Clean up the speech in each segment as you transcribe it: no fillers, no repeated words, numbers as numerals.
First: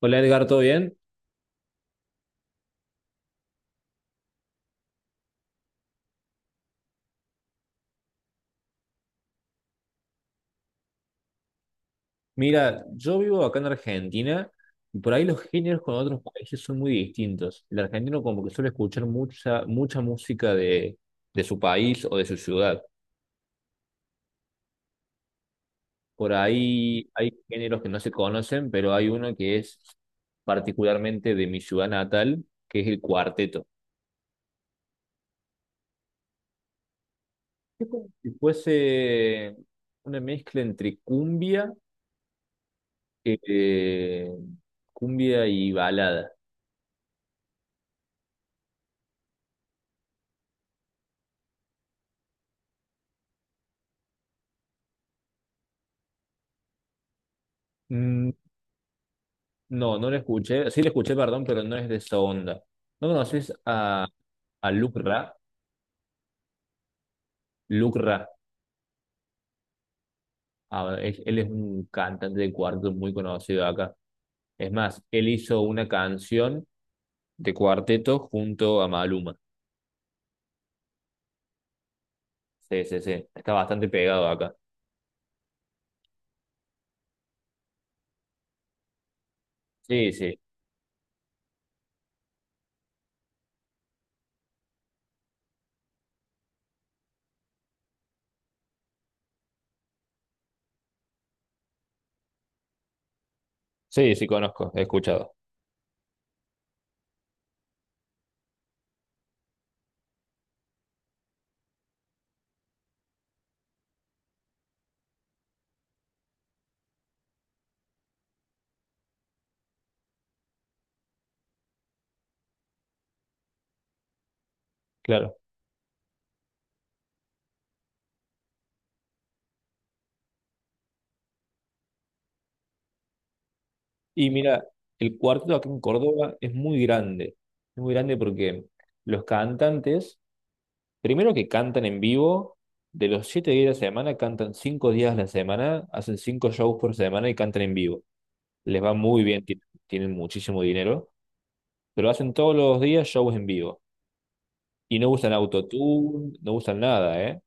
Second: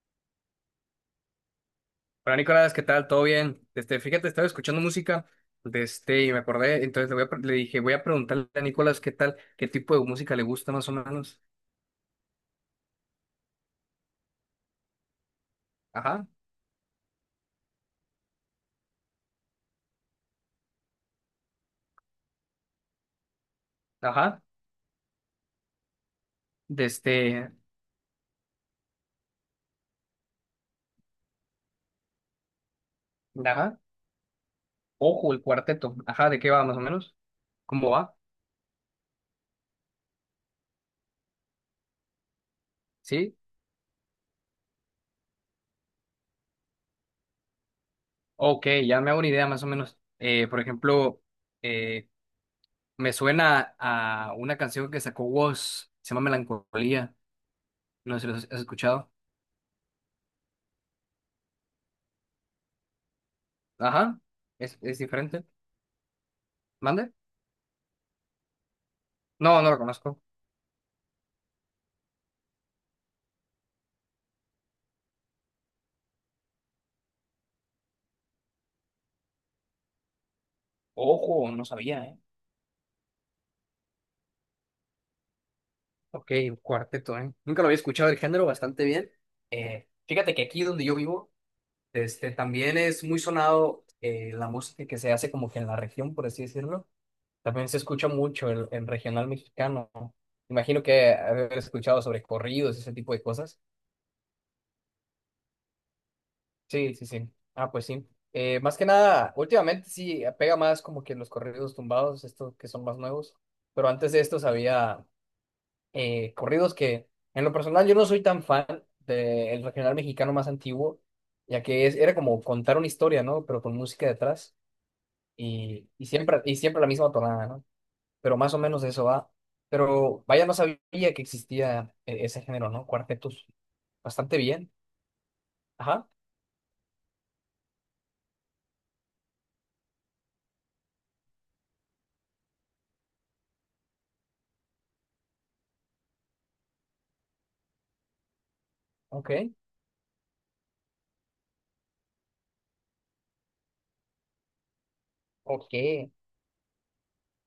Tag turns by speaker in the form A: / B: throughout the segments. A: Hola Edgar, ¿todo bien?
B: Hola Nicolás, ¿qué tal? ¿Todo bien? Fíjate, estaba escuchando música, y me acordé, entonces voy a le dije, voy a preguntarle a Nicolás qué tal, qué tipo de música le gusta más o menos.
A: Mira, yo vivo acá en Argentina y por ahí los géneros con otros
B: Ajá,
A: países son muy distintos. El argentino como que suele escuchar mucha, mucha música de su país o de su ciudad.
B: ajá,
A: Por
B: de
A: ahí hay
B: este,
A: géneros que no se conocen, pero hay uno que es particularmente de mi ciudad natal, que es el cuarteto.
B: ajá, ojo, el cuarteto, ajá, ¿de qué va más o menos?
A: Es
B: ¿Cómo
A: como
B: va?
A: si fuese una mezcla entre
B: ¿Sí?
A: eh, cumbia y balada.
B: Ok, ya me hago una idea más o menos. Por ejemplo, eh, me suena a una canción que sacó Woz, se llama Melancolía, no sé si lo has escuchado.
A: No, no le escuché. Sí le escuché, perdón, pero no es de esa onda. ¿No conoces a,
B: Ajá,
A: a Luc
B: es
A: Ra?
B: diferente. ¿Mande?
A: Luc Ra.
B: No, no lo conozco.
A: Ah, él es un cantante de cuarteto muy conocido acá. Es más, él hizo una canción de cuarteto junto a Maluma.
B: Ojo, no sabía, ¿eh?
A: Sí, sí, sí. Está bastante pegado acá.
B: Ok, un cuarteto, ¿eh? Nunca lo había escuchado el género bastante bien.
A: Sí,
B: Fíjate
A: sí.
B: que aquí donde yo vivo, también es muy sonado la música que se hace como que en la región, por así decirlo. También se escucha mucho el regional mexicano. Imagino que haber escuchado sobre corridos, ese tipo de cosas.
A: Sí, sí, conozco. He escuchado.
B: Sí, sí, sí. Ah, pues sí. Más que nada, últimamente sí pega más como que los corridos tumbados, estos que son más nuevos. Pero antes de esto había, corridos que en lo personal yo no soy tan fan del regional mexicano más antiguo, ya que era como contar una historia, ¿no? Pero con música detrás
A: Claro.
B: y siempre la misma tonada, ¿no? Pero más o menos de eso va. Pero vaya, no sabía que existía ese género, ¿no? Cuartetos.
A: Y
B: Bastante
A: mira,
B: bien.
A: el cuarteto aquí en
B: Ajá,
A: Córdoba es muy grande. Es muy grande porque los cantantes primero que cantan en vivo, de los 7 días de la semana, cantan 5 días a la semana, hacen cinco shows por semana y cantan en vivo. Les va muy
B: ok,
A: bien, tienen muchísimo dinero, pero hacen todos los días shows en vivo. Y no usan
B: ok.
A: autotune, no usan nada, ¿eh?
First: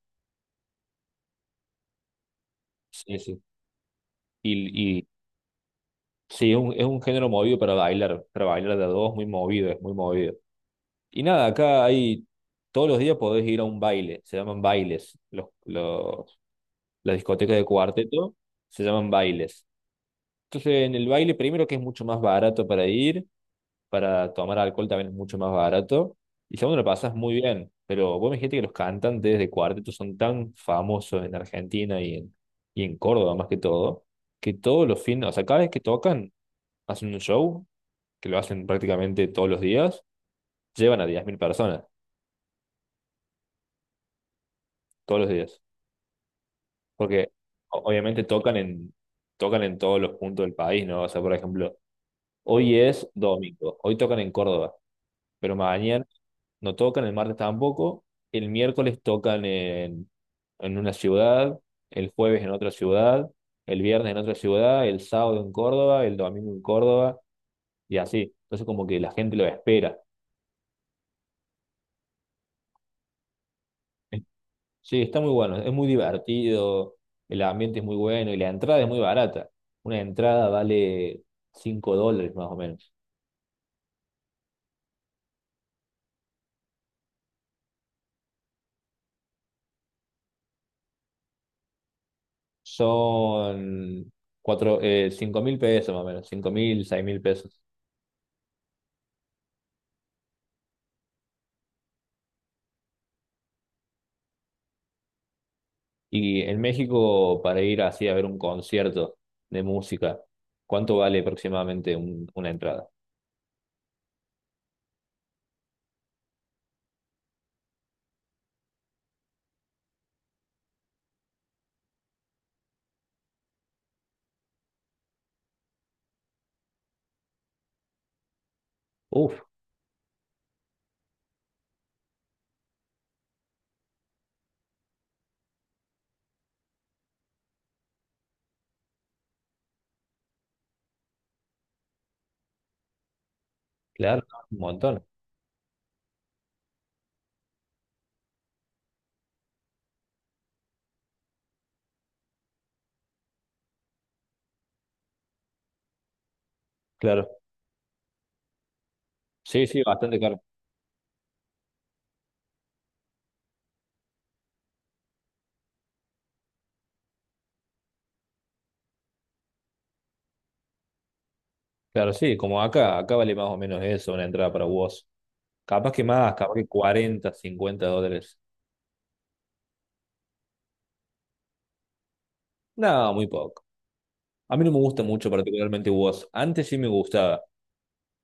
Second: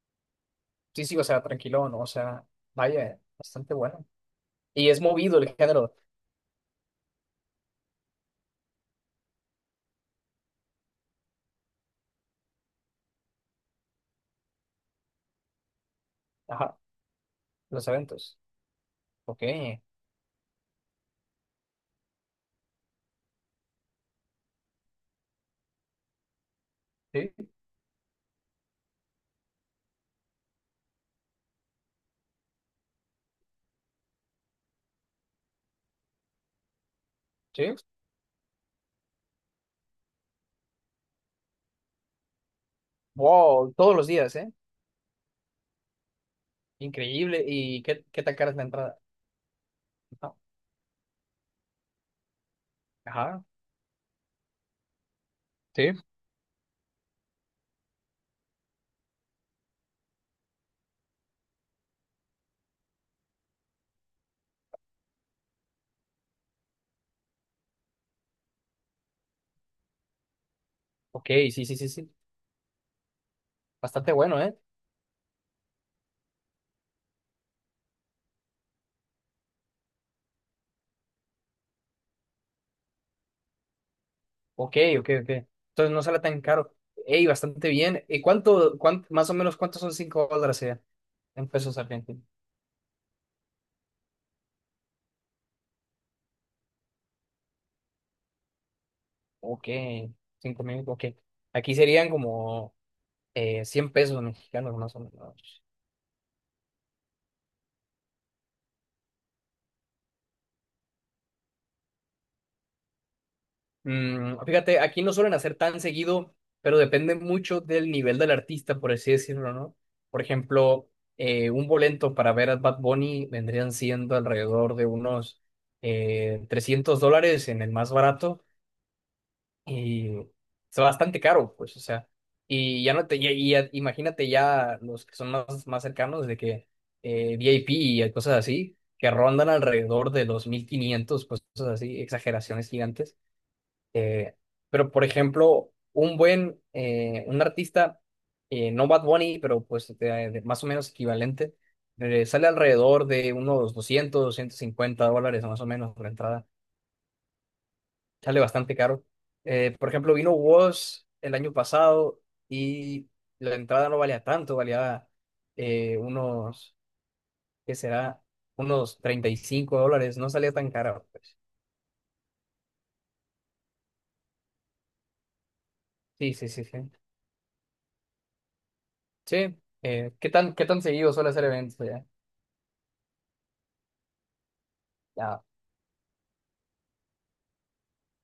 B: Sí, sí, o sea, tranquilo, ¿no? O sea,
A: Sí,
B: vaya,
A: sí.
B: bastante bueno.
A: Y,
B: Y es
A: y
B: movido el género.
A: sí, es un género movido para bailar de a dos, muy movido, es muy movido. Y nada, acá hay, todos los días podés ir a un baile, se llaman bailes,
B: Ajá,
A: las discotecas de
B: los
A: cuarteto
B: eventos.
A: se llaman
B: Ok,
A: bailes. Entonces, en el baile, primero que es mucho más barato para ir, para tomar alcohol también es mucho más barato. Y segundo, lo pasas muy
B: sí,
A: bien. Pero vos me dijiste que los cantantes de cuarteto son tan famosos en Argentina y en Córdoba más que todo, que todos los fines, o sea, cada vez que tocan, hacen un show,
B: sí.
A: que lo hacen prácticamente todos los días, llevan a 10.000 personas,
B: Wow, todos los días, ¿eh?
A: todos los días. Porque
B: Increíble. ¿Y
A: obviamente
B: qué tan cara
A: tocan
B: es la
A: en,
B: entrada?
A: tocan en todos los
B: Ah,
A: puntos del país, ¿no? O sea, por ejemplo, hoy es
B: ajá.
A: domingo, hoy tocan en Córdoba. Pero
B: Sí.
A: mañana no tocan, el martes tampoco, el miércoles tocan en una ciudad, el jueves en otra ciudad, el viernes en otra ciudad, el sábado en Córdoba, el domingo en Córdoba y así. Entonces como que la gente lo espera.
B: Ok, sí, sí, sí, sí. Bastante bueno, ¿eh?
A: Sí, está muy bueno, es muy divertido, el ambiente es muy bueno y la entrada es muy barata. Una entrada vale $5 más o menos.
B: Ok, ok, ok. Entonces no sale tan caro. Ey, bastante bien. ¿Y más o menos cuántos son $5 en pesos argentinos?
A: Son 5 mil pesos más o menos, 5.000, 6.000 pesos.
B: Ok, 5000, ok. Aquí serían como 100 pesos mexicanos, más o menos.
A: Y en México, para ir así a ver un concierto de música, ¿cuánto vale aproximadamente una entrada?
B: Fíjate, aquí no suelen hacer tan seguido, pero depende mucho del nivel del artista, por así decirlo, ¿no? Por ejemplo, un boleto para ver a Bad Bunny vendrían siendo alrededor de unos $300 en el más barato
A: Uf,
B: y es bastante caro, pues, o sea, y ya no te, ya- y ya- imagínate ya los que son más cercanos de que VIP y cosas así, que rondan alrededor de los 1500 pues, cosas así, exageraciones gigantes.
A: claro,
B: Eh,
A: un
B: pero,
A: montón.
B: por ejemplo, un artista, no Bad Bunny, pero pues de más o menos equivalente, sale alrededor de unos $250 más o menos por entrada.
A: Claro.
B: Sale bastante caro.
A: Sí, sí,
B: Por ejemplo,
A: bastante
B: vino
A: caro.
B: Woz el año pasado y la entrada no valía tanto, valía unos, ¿qué será? Unos $35, no salía tan caro, pues.
A: Claro, sí, como acá vale más o menos eso, una entrada para vos. Capaz que más,
B: Sí, sí,
A: capaz
B: sí,
A: que
B: sí.
A: 40, $50.
B: Sí, qué tan seguido suele hacer eventos
A: No, muy poco. A mí no me gusta mucho
B: allá?
A: particularmente vos. Antes sí me gustaba.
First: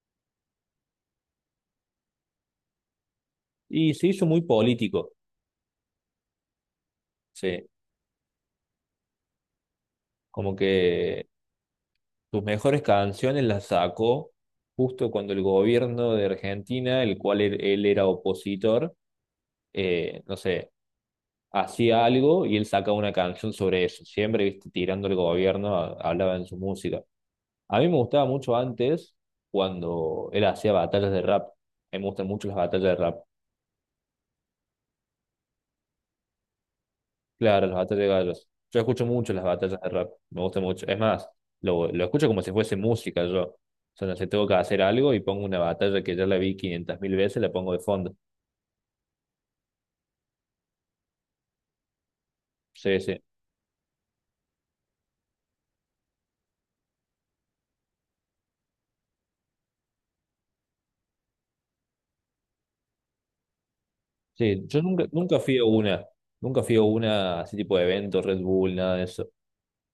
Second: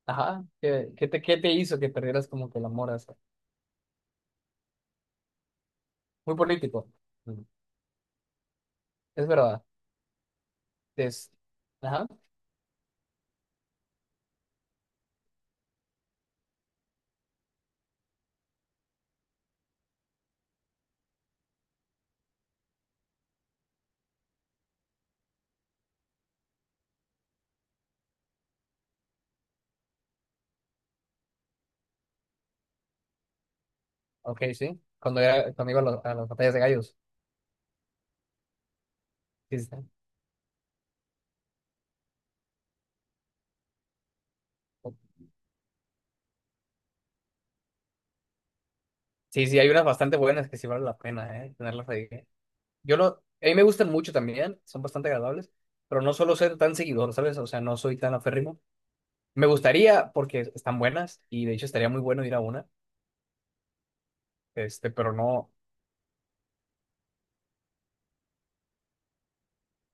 B: Ajá, qué te hizo que perdieras como que el amor a eso?
A: Y se hizo muy político,
B: Muy político. Mm.
A: sí.
B: Es verdad.
A: Como que
B: Es... Ajá,
A: sus mejores canciones las sacó justo cuando el gobierno de Argentina, el cual él era opositor, no sé, hacía algo y él sacaba una canción sobre eso. Siempre, viste, tirando el gobierno, hablaba en su música. A mí me gustaba mucho antes cuando él hacía batallas de rap. A mí me gustan mucho las batallas de rap.
B: ok, sí. Cuando iba a las batallas de gallos.
A: Claro, las batallas de gallos. Yo escucho mucho las
B: Sí, sí,
A: batallas de rap, me gusta mucho. Es más, lo escucho como si fuese música yo. O sea, no sé, tengo que hacer algo y pongo una batalla que ya la vi 500 mil veces, la pongo de fondo.
B: sí, sí, hay unas bastante buenas que sí vale la pena, ¿eh? Tenerlas ahí. ¿Eh? Yo
A: Sí, sí.
B: lo... A mí me gustan mucho también, son bastante agradables, pero no suelo ser tan seguidor, ¿sabes? O sea, no soy tan aférrimo. Me gustaría porque están buenas y de hecho estaría muy bueno ir a una,
A: Sí, yo
B: pero no.
A: nunca fui a una, así tipo de evento, Red Bull, nada de eso.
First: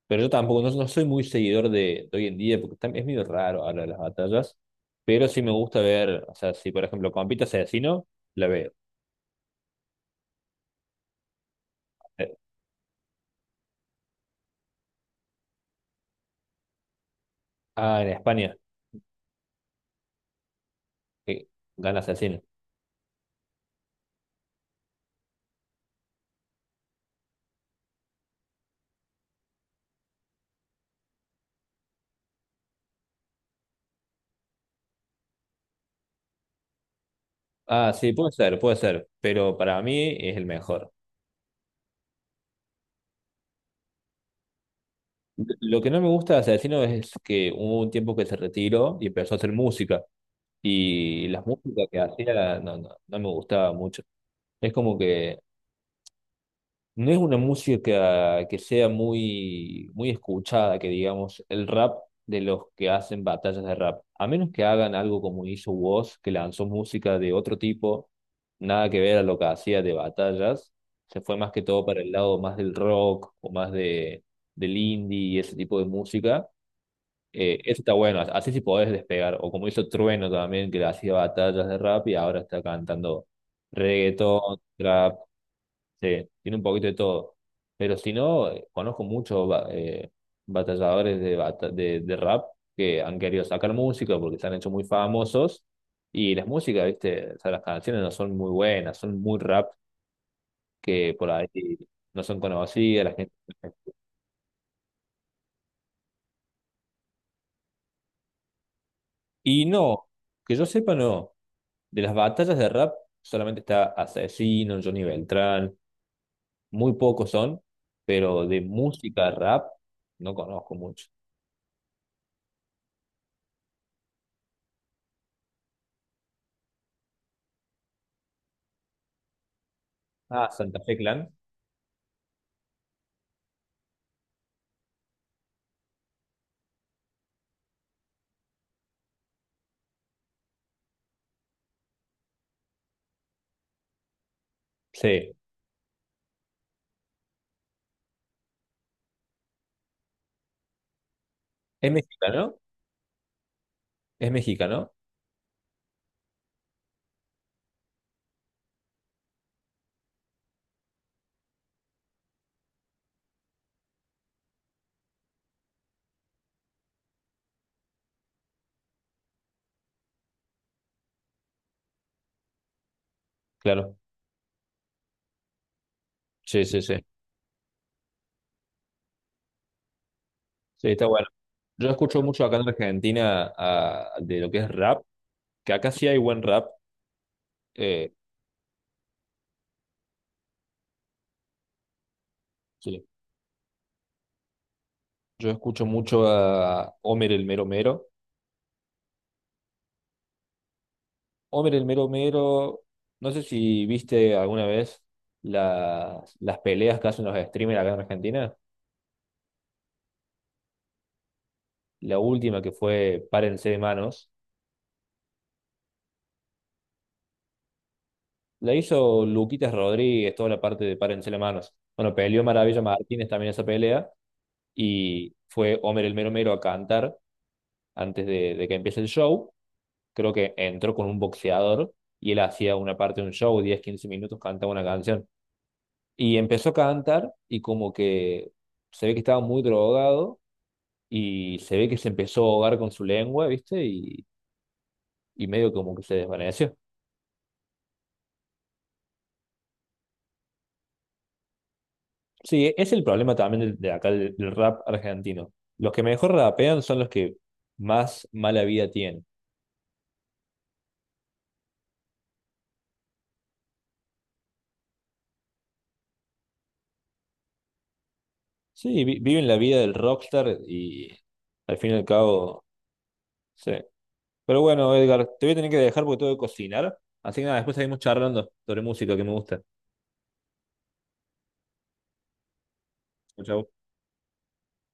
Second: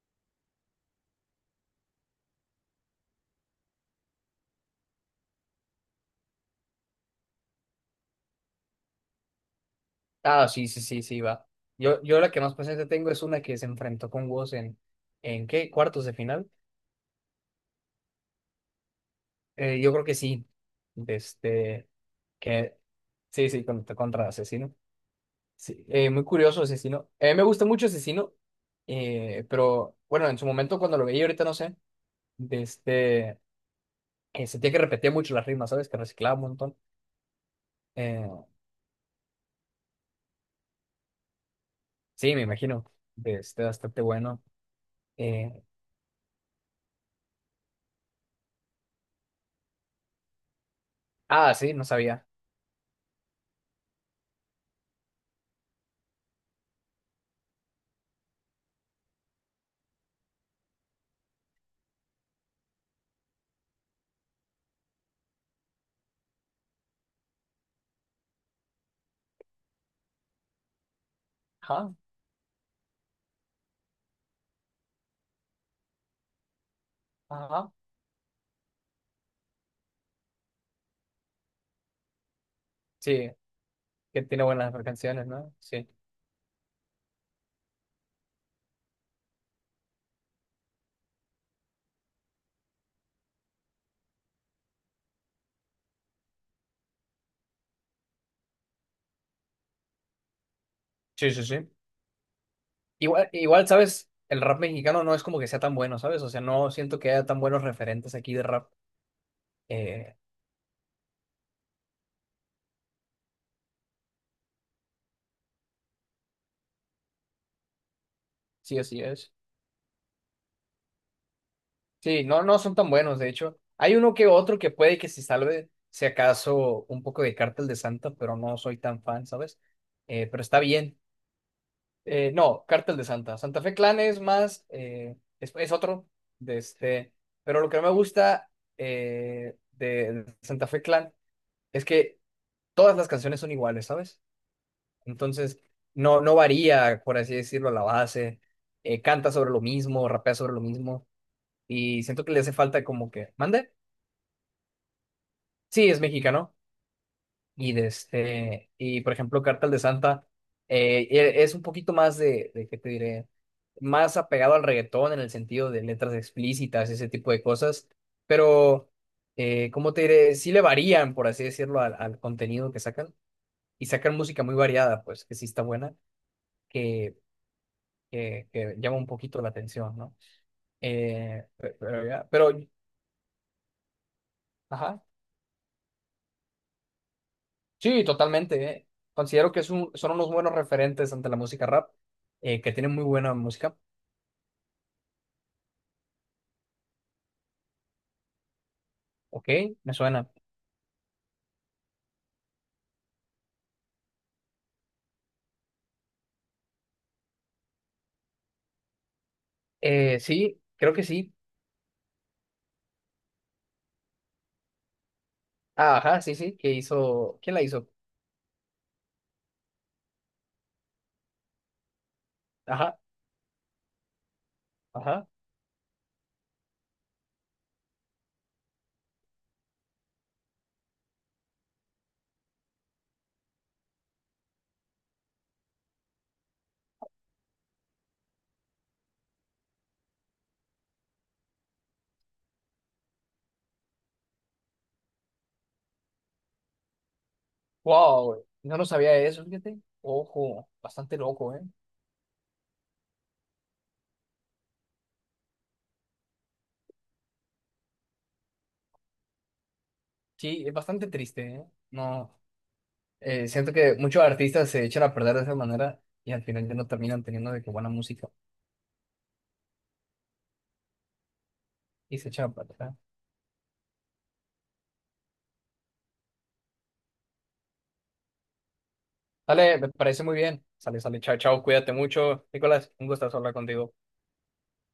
A: Pero yo tampoco, no, no soy muy seguidor de hoy en día, porque es medio raro hablar de las batallas, pero sí me gusta ver, o sea, si por ejemplo compite Asesino, la veo.
B: Ah, sí, sí, sí, sí, va. Yo la
A: Eh,
B: que más presente tengo es una que se enfrentó con Woz ¿en qué? ¿Cuartos de final?
A: Ah, en España,
B: Yo creo que sí. de
A: que
B: Este,
A: gana Asesino.
B: que, sí, sí, contra Asesino. Sí, muy curioso Asesino. A mí me gusta mucho Asesino, pero bueno, en su momento cuando lo veía, ahorita no sé, de este, sentía que repetía mucho las rimas, ¿sabes? Que reciclaba un montón.
A: Ah, sí,
B: Eh,
A: puede ser, pero para mí es el mejor.
B: sí, me imagino, bastante bueno. Eh,
A: Lo que no me gusta de Asesino es que hubo un tiempo que se retiró y empezó a hacer música, y las
B: ah, sí, no
A: músicas que
B: sabía.
A: hacía no, no, no me gustaba mucho. Es como que no es una música que sea muy, muy escuchada, que digamos, el rap de los que hacen batallas de rap. A menos que hagan algo como hizo Woz, que lanzó música de otro tipo, nada que ver a lo que hacía de batallas. Se fue más que todo
B: Ajá,
A: para el lado más del rock o más del indie y ese tipo de música.
B: ajá.
A: Eso está bueno, así sí podés despegar. O como hizo Trueno también, que hacía batallas de rap y ahora está cantando
B: Sí, que tiene
A: reggaetón,
B: buenas
A: trap.
B: canciones, ¿no? Sí.
A: Sí, tiene un poquito de todo. Pero si no, conozco muchos batalladores de rap que han querido sacar música porque se han hecho muy famosos. Y las músicas, ¿viste? O sea, las canciones no son muy buenas, son muy rap que por
B: Sí, sí,
A: ahí
B: sí.
A: no son conocidas. La
B: Igual,
A: gente...
B: igual, ¿sabes? El rap mexicano no es como que sea tan bueno, ¿sabes? O sea, no siento que haya tan buenos referentes aquí de rap.
A: Y no,
B: Eh,
A: que yo sepa, no. De las batallas de rap solamente está Asesino, Johnny Beltrán, muy pocos son, pero de
B: sí, así
A: música
B: es.
A: rap no conozco mucho.
B: Sí, no, no son tan buenos, de hecho. Hay uno que otro que puede que se salve, si acaso, un poco de Cártel de Santa, pero no soy tan fan, ¿sabes? Pero
A: Ah,
B: está
A: Santa Fe
B: bien.
A: Clan.
B: No, Cártel de Santa. Santa Fe Clan es más, es otro de este. Pero lo que no me gusta de Santa Fe Clan es que todas las canciones son iguales, ¿sabes?
A: Sí,
B: Entonces, no, no varía, por así decirlo, la base. Canta sobre lo mismo, rapea sobre lo mismo.
A: es
B: Y siento que le hace
A: mexicano,
B: falta como que, ¿mande?
A: es mexicano,
B: Sí, es mexicano. Y por ejemplo, Cartel de Santa es un poquito más de, ¿qué te diré? Más apegado al reggaetón en el sentido de letras explícitas, ese tipo de cosas. Pero, ¿cómo te diré? Sí le varían, por así decirlo, al contenido que sacan. Y
A: claro.
B: sacan música muy variada, pues, que sí está buena.
A: Sí, sí, sí.
B: que, que llama un poquito la atención, ¿no?
A: Sí, está bueno.
B: Eh, pe-
A: Yo
B: pero,
A: escucho
B: ya-
A: mucho
B: pero,
A: acá en Argentina de lo que es
B: ajá,
A: rap, que acá sí hay buen rap.
B: sí,
A: eh,
B: totalmente. Considero que son unos buenos referentes ante la música rap, que tienen muy
A: sí.
B: buena música.
A: Yo escucho mucho a Homer el Mero Mero.
B: Ok, me suena.
A: Homer el Mero Mero, no sé si viste alguna vez las peleas que hacen los streamers acá en Argentina.
B: Sí, creo que sí.
A: La última que fue Párense de manos,
B: Ah, ajá, sí, sí, que hizo, ¿quién la hizo?
A: la hizo Luquitas Rodríguez, toda la parte de Párense de manos. Bueno, peleó Maravilla
B: Ajá,
A: Martínez también esa pelea.
B: ajá.
A: Y fue Homer el Mero Mero a cantar antes de que empiece el show. Creo que entró con un boxeador y él hacía una parte de un show, 10, 15 minutos, cantaba una canción. Y empezó a cantar y como que se ve que estaba muy drogado y se ve que se empezó a ahogar con su lengua, ¿viste? Y medio como que se desvaneció.
B: Wow, no lo sabía eso, fíjate. Ojo, bastante loco, ¿eh?
A: Sí, es el problema también acá del rap argentino. Los que mejor rapean son los que más mala vida tienen.
B: Sí, es bastante triste, ¿eh? No. Siento que muchos artistas se echan a perder de esa manera y al final ya no terminan teniendo de qué buena música
A: Sí, viven la vida del rockstar y al fin y al
B: y se echan a
A: cabo,
B: perder.
A: sí. Pero bueno, Edgar, te voy a tener que dejar porque tengo que cocinar. Así que nada, después seguimos charlando sobre música que me gusta.
B: Dale, me parece muy bien. Sale, sale, chao, chao, cuídate mucho. Nicolás, un gusto
A: Chau,
B: hablar
A: chau.
B: contigo.